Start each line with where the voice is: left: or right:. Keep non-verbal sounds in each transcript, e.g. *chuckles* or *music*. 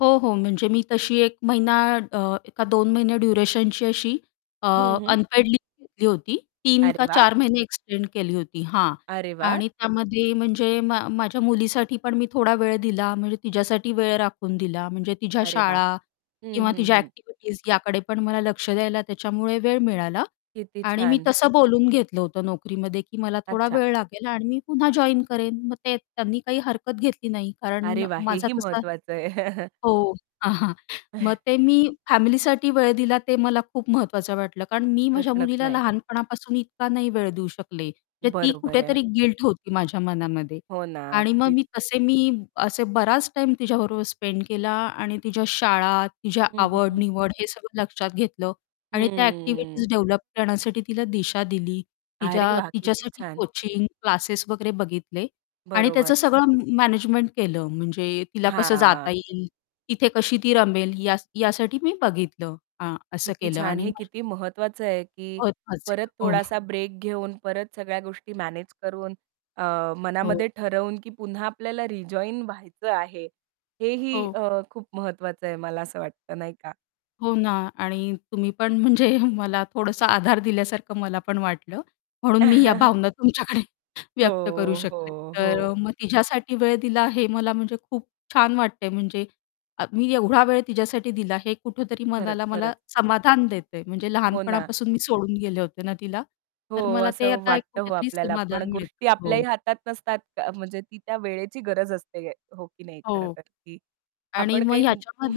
left: हो, हो. म्हणजे मी तशी 1 महिना अ, का 2 महिने ड्युरेशनची अशी अ,
right: हं, हं.
left: अनपेड लीव्ह घेतली होती. 3
right: अरे
left: का
right: वाह!
left: 4 महिने एक्सटेंड केली होती, हां,
right: अरे वाह!
left: आणि त्यामध्ये म्हणजे मा माझ्या मुलीसाठी पण मी थोडा वेळ दिला म्हणजे तिझ्यासाठी वेळ राखून दिला. म्हणजे तिझ्या
right: अरे वाह!
left: शाळा
right: हं,
left: किंवा
right: हं,
left: तिझ्या
right: हं.
left: ॲक्टिव्हिटीज याकडे पण मला लक्ष द्यायला त्याच्यामुळे वेळ मिळाला
right: किती
left: आणि मी
right: छान.
left: तसं बोलून घेतलं होतं नोकरीमध्ये की मला थोडा
right: अच्छा.
left: वेळ लागेल आणि मी पुन्हा जॉइन करेन. मग ते त्यांनी काही हरकत घेतली नाही. कारण
right: अरे वाह!
left: माझा
right: हेही
left: तसा
right: महत्वाचं आहे. *chuckles*
left: हो. हां, हां, मग
right: *chuckles*
left: ते मी फॅमिलीसाठी वेळ दिला ते मला खूप महत्त्वाचं वाटलं. कारण मी माझ्या
right: प्रश्नच
left: मुलीला
right: नाही.
left: लहानपणापासून इतका नाही वेळ देऊ शकले, तर ती
right: बरोबर आहे.
left: कुठेतरी गिल्ट होती माझ्या मनामध्ये
right: हो ना.
left: आणि मग
right: अगदीच.
left: मी तसे मी असे बराच टाईम तिझ्याबरोबर स्पेंड केला आणि तिझ्या शाळा, तिझ्या
right: हं, हं, हं.
left: आवड-निवड हे सगळं लक्षात घेतलं आणि त्या ॲक्टिव्हिटीज
right: हम्म.
left: डेव्हलप करण्यासाठी तिला दिशा दिली,
right: अरे
left: तिच्या
right: वाह! किती
left: तिच्यासाठी
right: छान.
left: कोचिंग क्लासेस वगैरे बघितले आणि त्याचं
right: बरोबर.
left: सगळं म मॅनेजमेंट केलं. म्हणजे तिला कसं जाता
right: हां.
left: येईल, तिथे कशी ती रमेल या यासाठी मी बघितलं, हां. असं
right: किती
left: केलं
right: छान. हे
left: आणि *unintelligible*
right: किती महत्वाचं आहे, की परत
left: *unintelligible* हो.
right: थोडासा ब्रेक घेऊन, परत सगळ्या गोष्टी मॅनेज करून अ,
left: हो.
right: मनामध्ये ठरवून, की पुन्हा आपल्याला रिजॉइन व्हायचं आहे. हेही
left: हो.
right: अ, खूप महत्वाचं आहे, मला असं वाटतं नाही का?
left: हो ना. आणि तुम्ही पण म्हणजे मला थोडंसं आधार दिल्यासारखं मला पण वाटलं म्हणून मी या
right: *chuckles*
left: भावना तुमच्याकडे व्यक्त करू
right: हो,
left: शकले.
right: हो,
left: तर अ,
right: हो.
left: मग तिच्यासाठी वेळ दिला हे मला म्हणजे खूप छान वाटतंय म्हणजे अ, मी एवढा वेळ तिच्यासाठी दिला हे कुठेतरी
right: खरंच,
left: मनाला मला
right: खरंच.
left: समाधान देतंय. म्हणजे
right: हो ना.
left: लहानपणापासून मी सोडून गेले होते ना, तिला
right: हो,
left: तर मला ते
right: असं
left: आता एक
right: वाटतं हो
left: कुठेतरी
right: आपल्याला, पण
left: समाधान मिळतं,
right: गोष्टी आपल्याही
left: हो.
right: हातात नसतात. क म्हणजे ती त्या वेळेची गरज असते, हो की नाही
left: हो.
right: खरंतर. की
left: आणि
right: आपण
left: मग
right: काही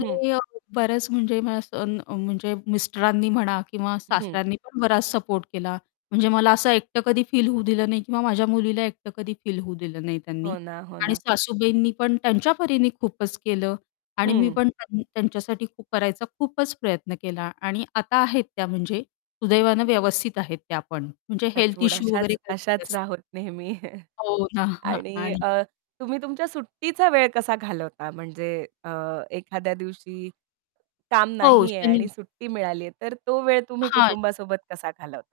right: हं.
left: अ, बऱ्याच म्हणजे अ, स अ, असं म्हणजे मिस्टरांनी म्हणा किंवा
right: हं.
left: सासऱ्यांनी पण बराच सपोर्ट केला, म्हणजे मला असं एकटं कधी फील होऊ दिलं नाही किंवा माझ्या मुलीला एकटं कधी फील होऊ दिलं नाही त्यांनी
right: हो ना, हो
left: आणि
right: ना.
left: सासूबाईंनी पण त्यांच्या परीने खूपच केलं आणि मी
right: हं.
left: पण त्या त्यांच्यासाठी खूप करायचा खूपच प्रयत्न केला आणि आता आहेत त्या म्हणजे सुदैवानं व्यवस्थित आहेत त्या पण म्हणजे हेल्थ
right: टचवूड.
left: इश्यू वगैरे
right: अशाच अशाच
left: *unintelligible*
right: राहोत नेहमी
left: हो ना. *chuckles*
right: आणि
left: आणि
right: अ, तुम्ही तुमच्या सुट्टीचा वेळ कसा घालवता म्हणजे अ, एखाद्या दिवशी काम
left: हो,
right: नाही आहे
left: शनि
right: आणि सुट्टी मिळाली आहे. तर तो वेळ तुम्ही
left: हां
right: कुटुंबासोबत कसा घालवता?